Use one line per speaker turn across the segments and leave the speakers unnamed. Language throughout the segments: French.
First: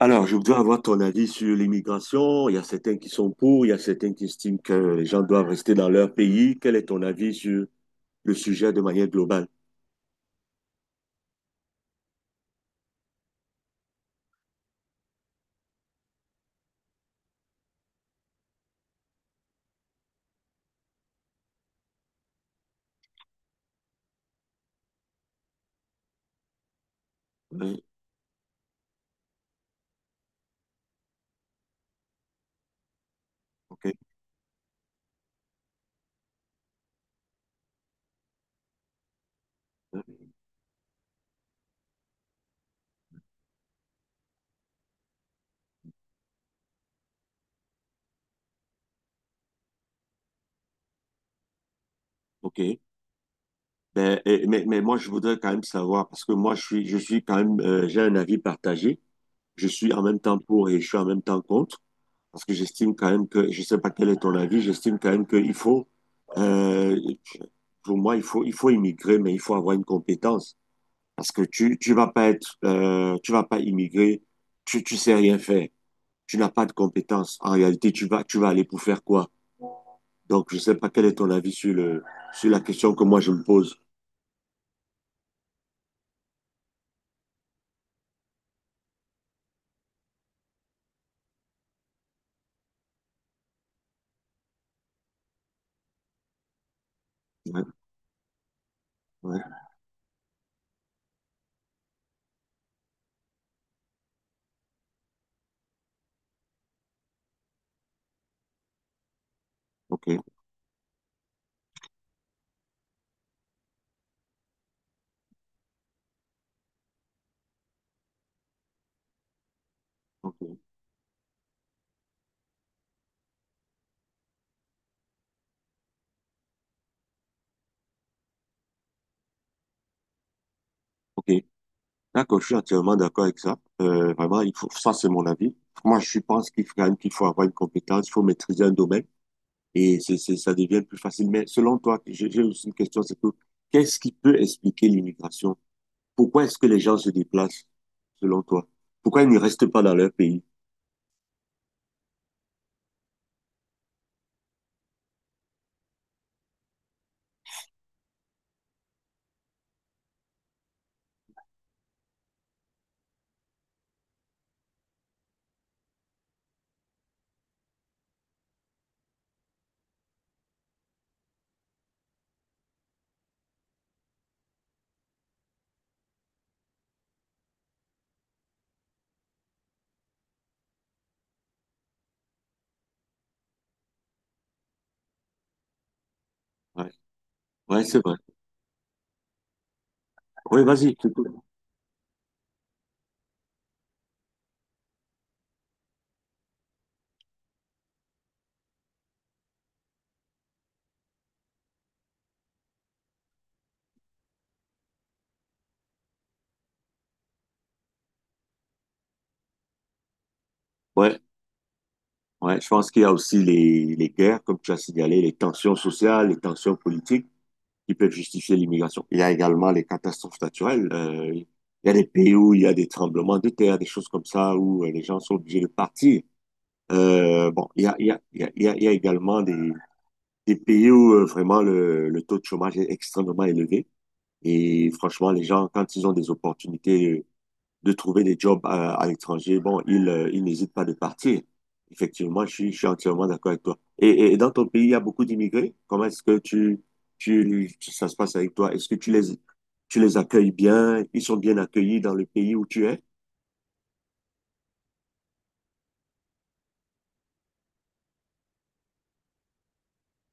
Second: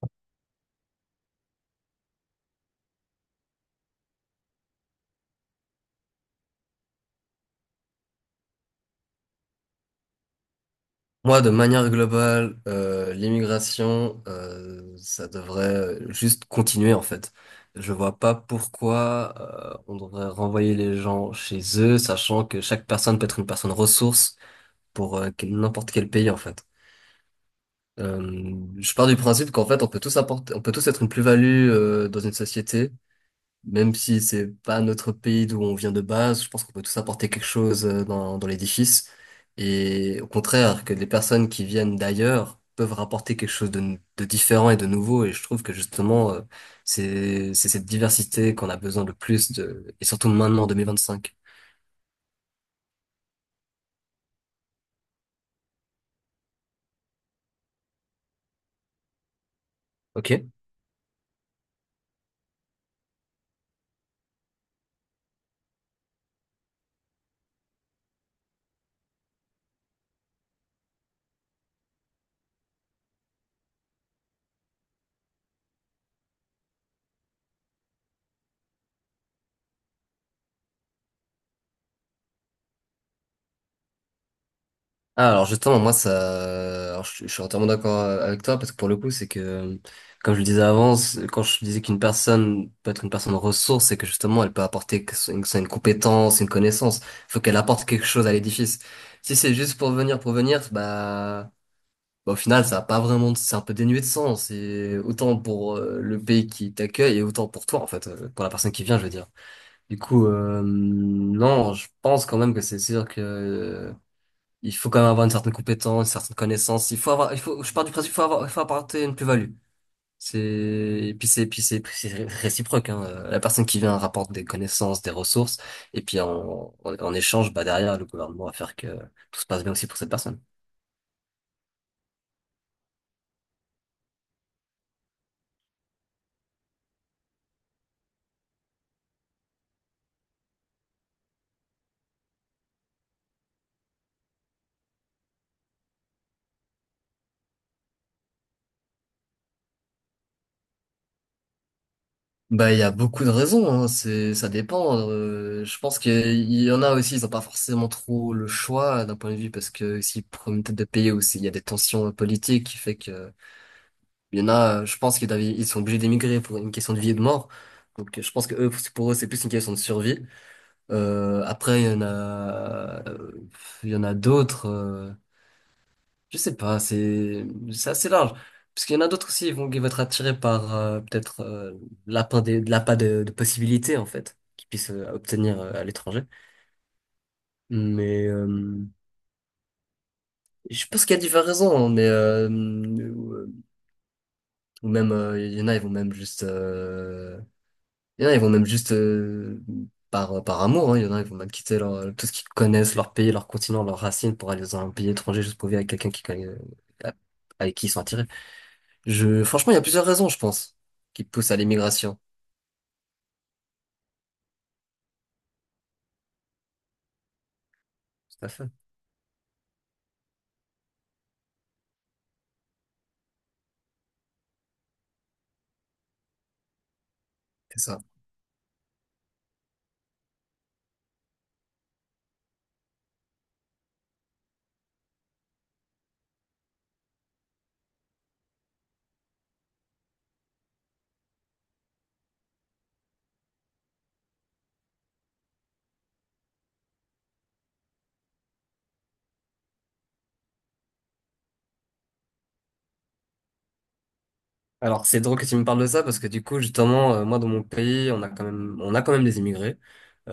Alors, je voudrais avoir ton avis sur l'immigration. Il y a certains qui sont pour, il y a certains qui estiment que les gens doivent rester dans leur pays. Quel est ton avis sur le sujet de manière globale?
Moi, de manière globale, l'immigration, ça devrait juste continuer en fait. Je vois pas pourquoi on devrait renvoyer les gens chez eux, sachant que chaque personne peut être une personne ressource pour n'importe quel pays en fait.
Hein,
Je pars du principe qu'en fait, on peut tous apporter, on peut tous être une plus-value dans une société
ok,
même si c'est pas notre pays d'où on vient de base, je pense qu'on peut tous apporter quelque chose dans l'édifice.
hein,
Et au contraire, que les personnes qui viennent d'ailleurs peuvent rapporter quelque chose de différent et de nouveau. Et je trouve que justement, c'est cette diversité qu'on a besoin le plus de, et surtout maintenant en 2025.
ok. Mais moi, je voudrais quand même savoir, parce que moi, je suis quand même, j'ai un avis partagé. Je suis en même temps
Ok?
pour et je suis en même temps contre, parce que j'estime quand même que, je sais pas quel est ton avis, j'estime quand même qu'il faut, euh, pour moi, il faut immigrer, mais il faut avoir une compétence. Parce que tu vas pas être, tu vas pas immigrer, tu sais rien faire, tu n'as pas de compétences. En réalité, tu vas aller pour faire quoi? Donc, je sais pas quel est ton avis sur sur la question que moi je me pose.
Ah, alors justement, moi, ça, alors, je suis entièrement d'accord avec toi parce que pour le coup, c'est que, comme je le disais avant, quand je disais qu'une personne peut être une personne ressource, c'est que justement, elle peut apporter que ce une, que ce soit une compétence, une connaissance. Il faut qu'elle
Ouais,
apporte quelque chose à l'édifice. Si
ouais,
c'est juste pour venir, bah, au final, ça a pas vraiment, c'est un peu dénué de sens. Et autant pour le pays qui t'accueille et autant pour toi, en fait, pour la personne qui vient, je veux dire. Du
ok,
coup, non, je pense quand même que c'est sûr que il faut quand même avoir une certaine compétence, une certaine connaissance. Il faut avoir, il faut, je pars du principe, il faut avoir, il faut apporter une plus-value. C'est,
ok,
et puis c'est, puis c'est, puis c'est réciproque, hein. La personne qui vient rapporte des connaissances, des ressources, et puis en échange, bah, derrière, le gouvernement va faire que tout se passe bien aussi pour cette personne.
ok. D'accord, je suis entièrement d'accord avec ça. Vraiment, il faut, ça c'est mon avis. Moi, je pense qu'il faut, quand même qu'il faut avoir une compétence, il faut maîtriser un domaine et ça devient plus facile. Mais selon toi, j'ai aussi une question, c'est que qu'est-ce qui peut expliquer l'immigration? Pourquoi est-ce que les gens se déplacent, selon toi? Pourquoi ils ne restent pas dans leur pays?
Bah, il y a beaucoup de raisons, hein. Ça dépend. Je pense qu'il y en a aussi, ils n'ont pas forcément trop le choix d'un point de vue parce que s'ils prennent une tête de pays ou s'il y a des tensions politiques qui fait que il y en a, je pense ils sont obligés d'émigrer pour une question de vie et de mort. Donc je pense que eux, pour eux, c'est plus une question de survie. Après, il y en a d'autres. Je sais pas, c'est assez large. Parce qu'il y en a d'autres aussi, ils vont être attirés par peut-être l'appât de possibilités en fait qu'ils puissent obtenir à l'étranger.
Ouais, ouais, c'est vrai.
Mais
Oui,
je
vas-y.
pense
Tu
qu'il y a
peux.
diverses raisons, hein, mais ou même il y en a, ils vont même juste il y en a, ils vont même juste par amour, hein. Il y en a, ils vont même quitter tout ce qu'ils connaissent, leur pays, leur continent, leurs racines pour aller dans un pays étranger juste pour vivre avec quelqu'un qui connaît, avec qui ils sont attirés. Franchement, il y a plusieurs raisons, je pense,
Ouais,
qui poussent à l'immigration.
ouais, je pense qu'il y a aussi les guerres, comme tu as signalé, les tensions sociales, les tensions politiques qui peuvent
Tout à
justifier
fait.
l'immigration. Il y a également les catastrophes naturelles. Il y a des pays où il y a des tremblements de terre, des choses comme ça, où les gens sont obligés de partir. Bon,
C'est
il y a,
ça.
il y a, il y a, il y a il y a également des pays où vraiment le taux de chômage est extrêmement élevé. Et franchement, les gens, quand ils ont des opportunités de trouver des jobs à l'étranger, bon, ils n'hésitent pas de partir. Effectivement, je suis entièrement d'accord avec toi. Et dans ton pays, il y a beaucoup d'immigrés. Comment est-ce que tu- ça se passe avec toi? Est-ce que tu les, Tu les accueilles bien? Ils sont bien accueillis dans le pays où tu es?
Alors, c'est drôle que tu me parles de ça parce que du coup, justement, moi, dans mon pays, on a quand même des immigrés.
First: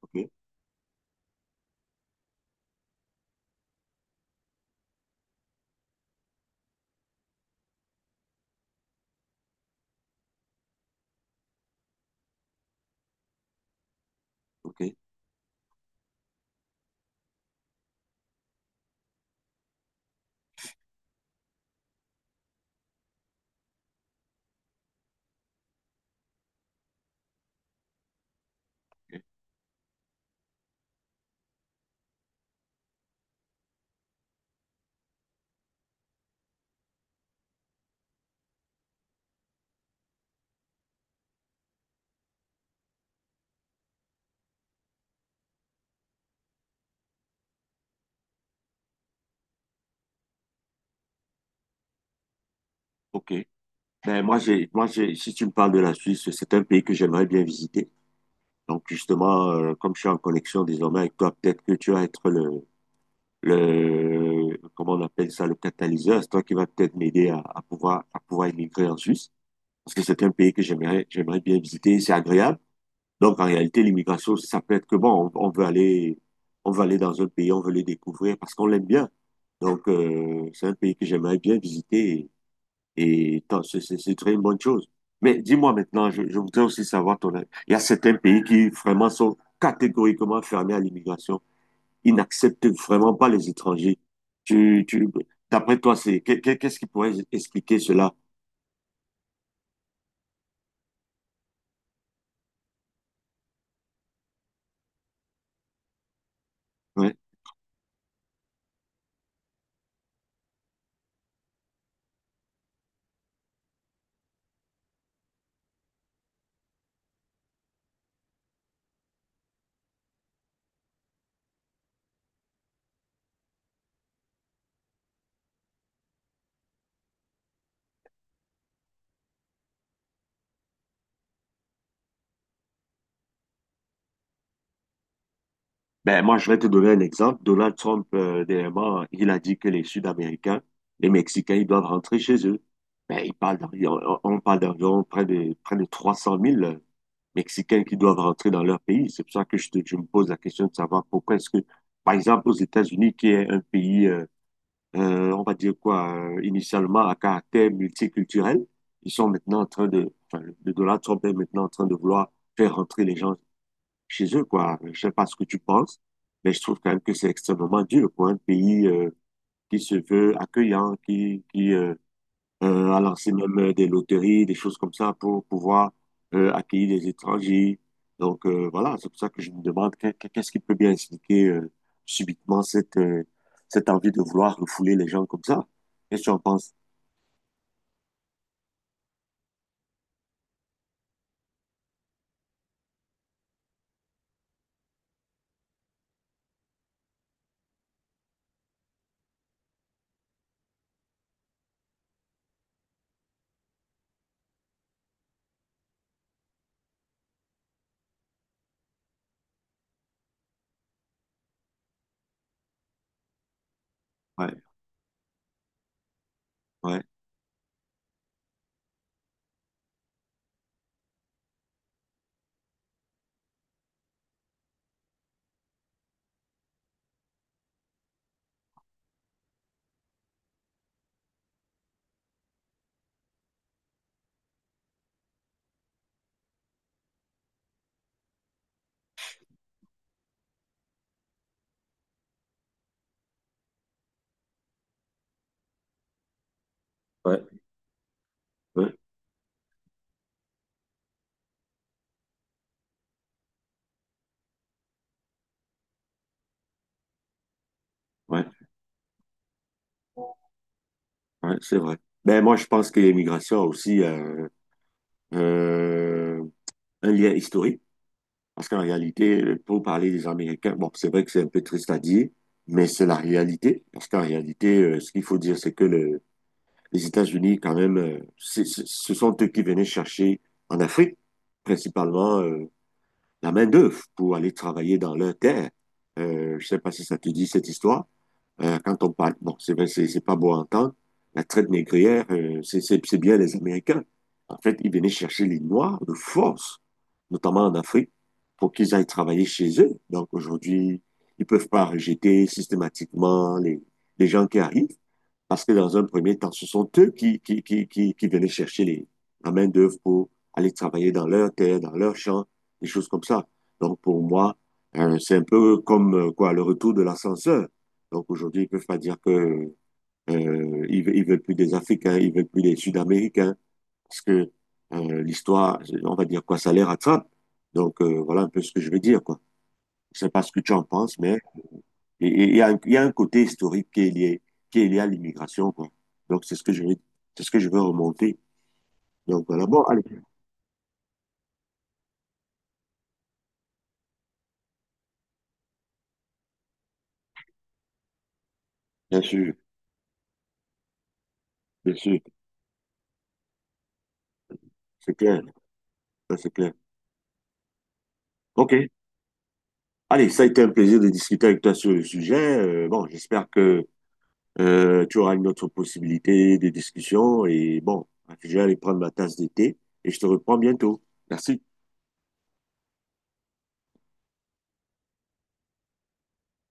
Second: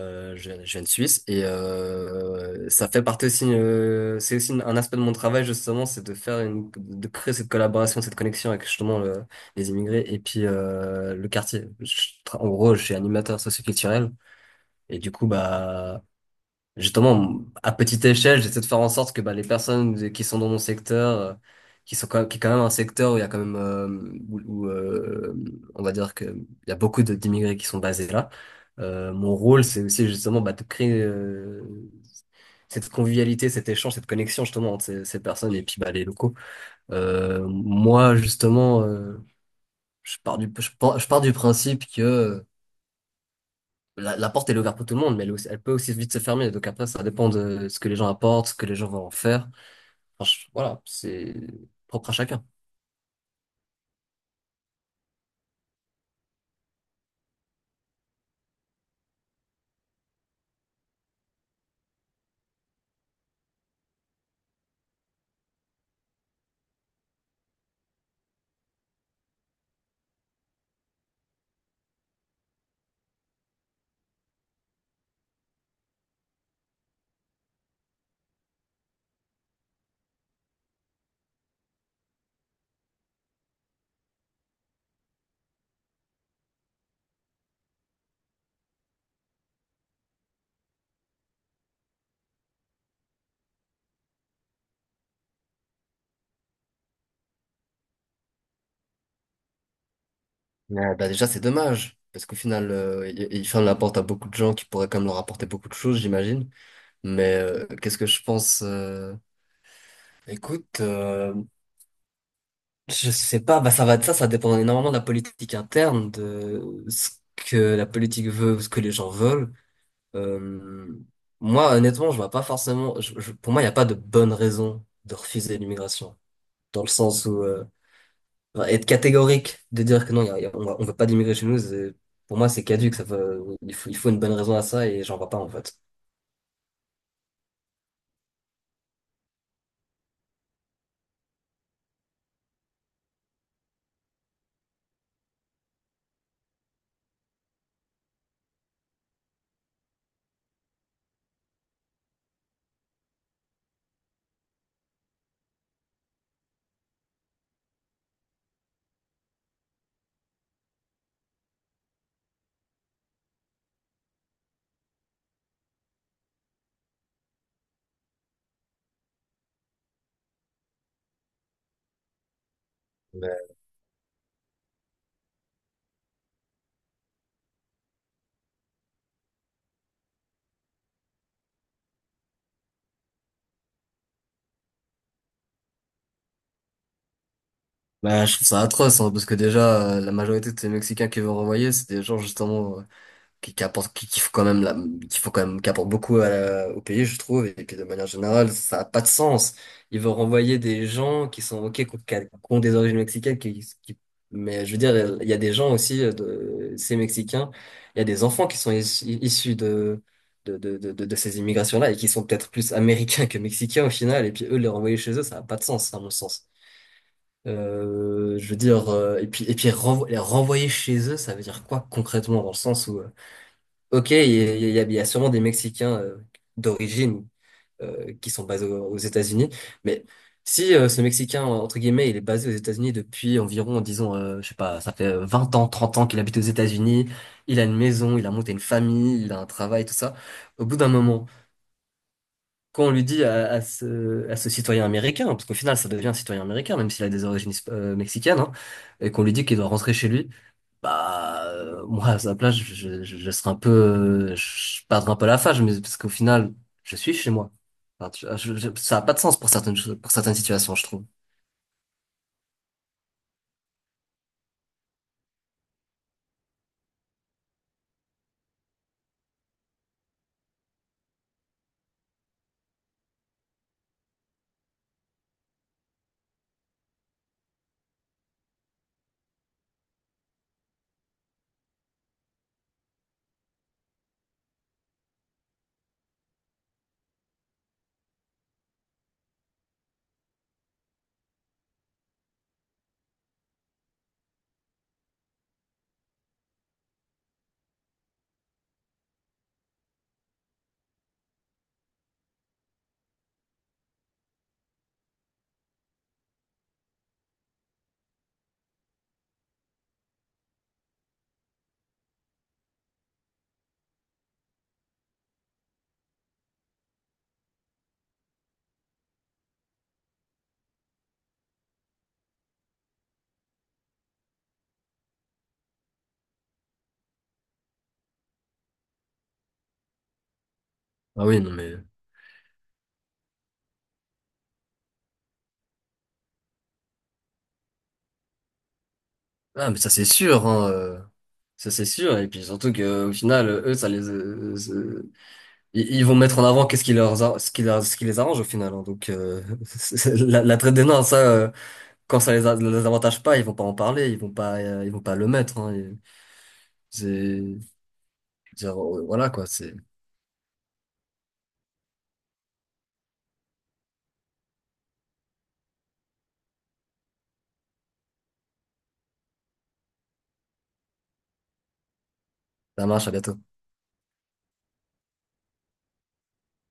OK,
je, viens je viens de Suisse et ça fait partie aussi, c'est aussi un aspect de mon travail justement, c'est de de créer cette collaboration, cette connexion avec justement les immigrés et puis le quartier. En gros, je suis animateur socioculturel
OK,
et du coup, bah justement, à petite échelle, j'essaie de faire en sorte que bah, les personnes qui sont dans mon secteur, qui est quand même un secteur où il y a quand même, où, où, euh, on va dire que il y a beaucoup d'immigrés qui sont basés là.
OK.
Mon rôle, c'est aussi justement bah, de créer cette convivialité, cet échange, cette connexion justement entre ces personnes et puis bah, les locaux. Moi, justement, je pars du principe que la porte, elle est ouverte pour tout le monde, mais elle peut aussi vite se fermer. Donc après, ça dépend de ce que les gens apportent, ce que les gens vont en faire. Enfin, voilà, c'est propre à chacun.
Ok. Moi, j'ai, si tu me parles de la Suisse, c'est un pays que j'aimerais bien visiter. Donc, justement, comme je suis en connexion désormais avec toi, peut-être que tu vas être le, comment on appelle ça, le catalyseur, c'est toi qui va peut-être m'aider à pouvoir immigrer en Suisse, parce que c'est un pays que j'aimerais bien visiter, c'est agréable. Donc, en réalité, l'immigration, ça peut être que bon, on veut aller dans un pays, on veut le découvrir parce qu'on l'aime bien. Donc, c'est un pays que j'aimerais bien visiter et, c'est très une bonne chose. Mais dis-moi maintenant, je voudrais aussi savoir ton avis. Il y a certains pays qui vraiment sont catégoriquement fermés à l'immigration, ils n'acceptent vraiment pas les étrangers. Tu, tu, D'après toi, qu'est-ce qui pourrait expliquer cela?
Mais, bah, déjà, c'est dommage, parce qu'au final, il ferme la porte à beaucoup de gens qui pourraient quand même leur apporter beaucoup de choses, j'imagine.
Ouais.
Mais qu'est-ce que je pense Écoute, je sais pas, bah, ça va être ça, ça dépend énormément de la politique interne, de ce que la politique veut, ce que les gens veulent. Euh, Moi, honnêtement, je vois pas forcément. Pour moi, il n'y a pas de bonne raison de refuser l'immigration, dans le sens où enfin, être catégorique, de dire que non, il y a- on va- on veut pas d'immigrer chez nous, pour moi, c'est caduque. Ça veut, il faut, Il faut une bonne raison à ça et j'en vois pas en fait.
Ben, moi, je vais te donner un exemple. Donald Trump, dernièrement, il a dit que les Sud-Américains, les Mexicains, ils doivent rentrer chez eux. Ben, il parle d'environ- on parle d'environ près de 300 000 Mexicains qui doivent rentrer dans leur pays. C'est pour ça que je me pose la question de savoir pourquoi est-ce que, par exemple, aux États-Unis, qui est un pays, on va dire quoi, initialement à caractère multiculturel. Ils sont maintenant en train de, enfin, le Donald Trump est maintenant en train de vouloir faire rentrer les gens chez eux, quoi. Je sais pas ce que tu penses, mais je trouve quand même que c'est extrêmement dur pour un pays qui se veut accueillant, à lancer
Ouais.
même des loteries, des choses comme ça pour pouvoir accueillir des étrangers. Donc voilà, c'est pour ça que je me demande qu'est-ce qui peut bien expliquer subitement cette, cette envie de vouloir refouler les gens comme ça. Qu'est-ce que tu en penses?
Bah, je trouve ça atroce, hein, parce que déjà, la majorité de ces Mexicains qui vont renvoyer, c'est des gens justement qui apporte, qui faut quand même, qui apporte beaucoup au pays, je trouve, et que de manière générale, ça a pas de sens. Ils vont renvoyer des gens qui sont, ok, qui ont des origines mexicaines, mais je veux dire, il y a des gens aussi, ces Mexicains, il y a des enfants qui sont issus de ces immigrations-là et qui sont peut-être plus américains que mexicains au final, et puis
Ouais,
eux, les renvoyer chez eux, ça a pas de sens, à mon sens.
ouais,
Je veux dire, et puis les renvoyer chez eux, ça veut dire quoi concrètement dans le sens où. Ok, il y a sûrement des Mexicains d'origine qui sont basés aux États-Unis, mais si ce Mexicain, entre guillemets, il est basé aux États-Unis depuis environ, disons, je sais pas, ça fait 20 ans, 30 ans qu'il habite aux États-Unis, il a une maison, il a monté une famille, il a un travail, tout ça, au bout d'un moment, quand on lui dit à ce citoyen américain, parce qu'au final, ça devient un citoyen américain, même s'il a des
ouais,
origines mexicaines, hein,
ouais,
et qu'on lui dit qu'il doit rentrer chez lui, bah, moi, à sa place, je serais un peu, je perdrais un peu la face, mais parce qu'au final, je suis chez moi. Enfin,
ouais,
ça a pas de sens pour certaines choses, pour certaines situations, je trouve.
ouais, c'est vrai. Ben moi, je pense que l'immigration a aussi euh, un lien historique. Parce qu'en réalité, pour parler des Américains, bon, c'est vrai que c'est un peu triste à dire, mais c'est la réalité. Parce qu'en réalité, ce qu'il faut dire, c'est que les États-Unis, quand même, ce sont eux qui venaient chercher en Afrique, principalement, la main-d'œuvre pour aller travailler dans leurs terres. Je sais pas si ça te dit cette histoire. Quand on parle, bon, c'est vrai, c'est pas beau à entendre. La traite négrière, c'est bien les Américains. En fait, ils venaient chercher les Noirs de force, notamment en Afrique, pour qu'ils aillent travailler chez eux. Donc aujourd'hui, ils peuvent pas rejeter systématiquement les gens qui arrivent. Parce que dans un premier temps, ce sont eux qui venaient chercher la main-d'œuvre pour aller travailler dans leur terre, dans leur champ, des choses comme ça. Donc pour moi, c'est un peu comme quoi le retour de l'ascenseur. Donc aujourd'hui, ils ne peuvent pas dire que veulent plus des Africains, ils ne veulent plus des Sud-Américains, parce que l'histoire, on va dire quoi, ça les rattrape. Donc voilà un peu ce que je veux dire, quoi. Je ne sais pas ce que tu en penses,
Ah
mais
oui, non mais,
et il y a, y a un côté historique qui est lié à l'immigration, quoi. Donc, c'est ce que je veux remonter. Donc, voilà.
ah mais
Bon,
ça
allez.
c'est sûr, hein, ça c'est sûr. Et puis surtout que au final, eux, ils vont mettre en avant qu'est-ce qui leur, a- ce qui leur, ce qui les arrange au final. Hein. Donc
Bien sûr,
la traite des nains, ça,
bien sûr.
quand ça les avantage pas, ils vont pas en parler, ils vont
C'est
pas le
clair.
mettre. Hein. Et
Ça, c'est clair.
c'est je veux dire,
OK.
voilà quoi, c'est
Allez, ça a été un plaisir de discuter avec toi sur le sujet. Bon, j'espère que tu auras une autre possibilité de discussion. Et bon, je vais aller prendre ma tasse d'été et je te reprends bientôt. Merci.
ça marche, à bientôt.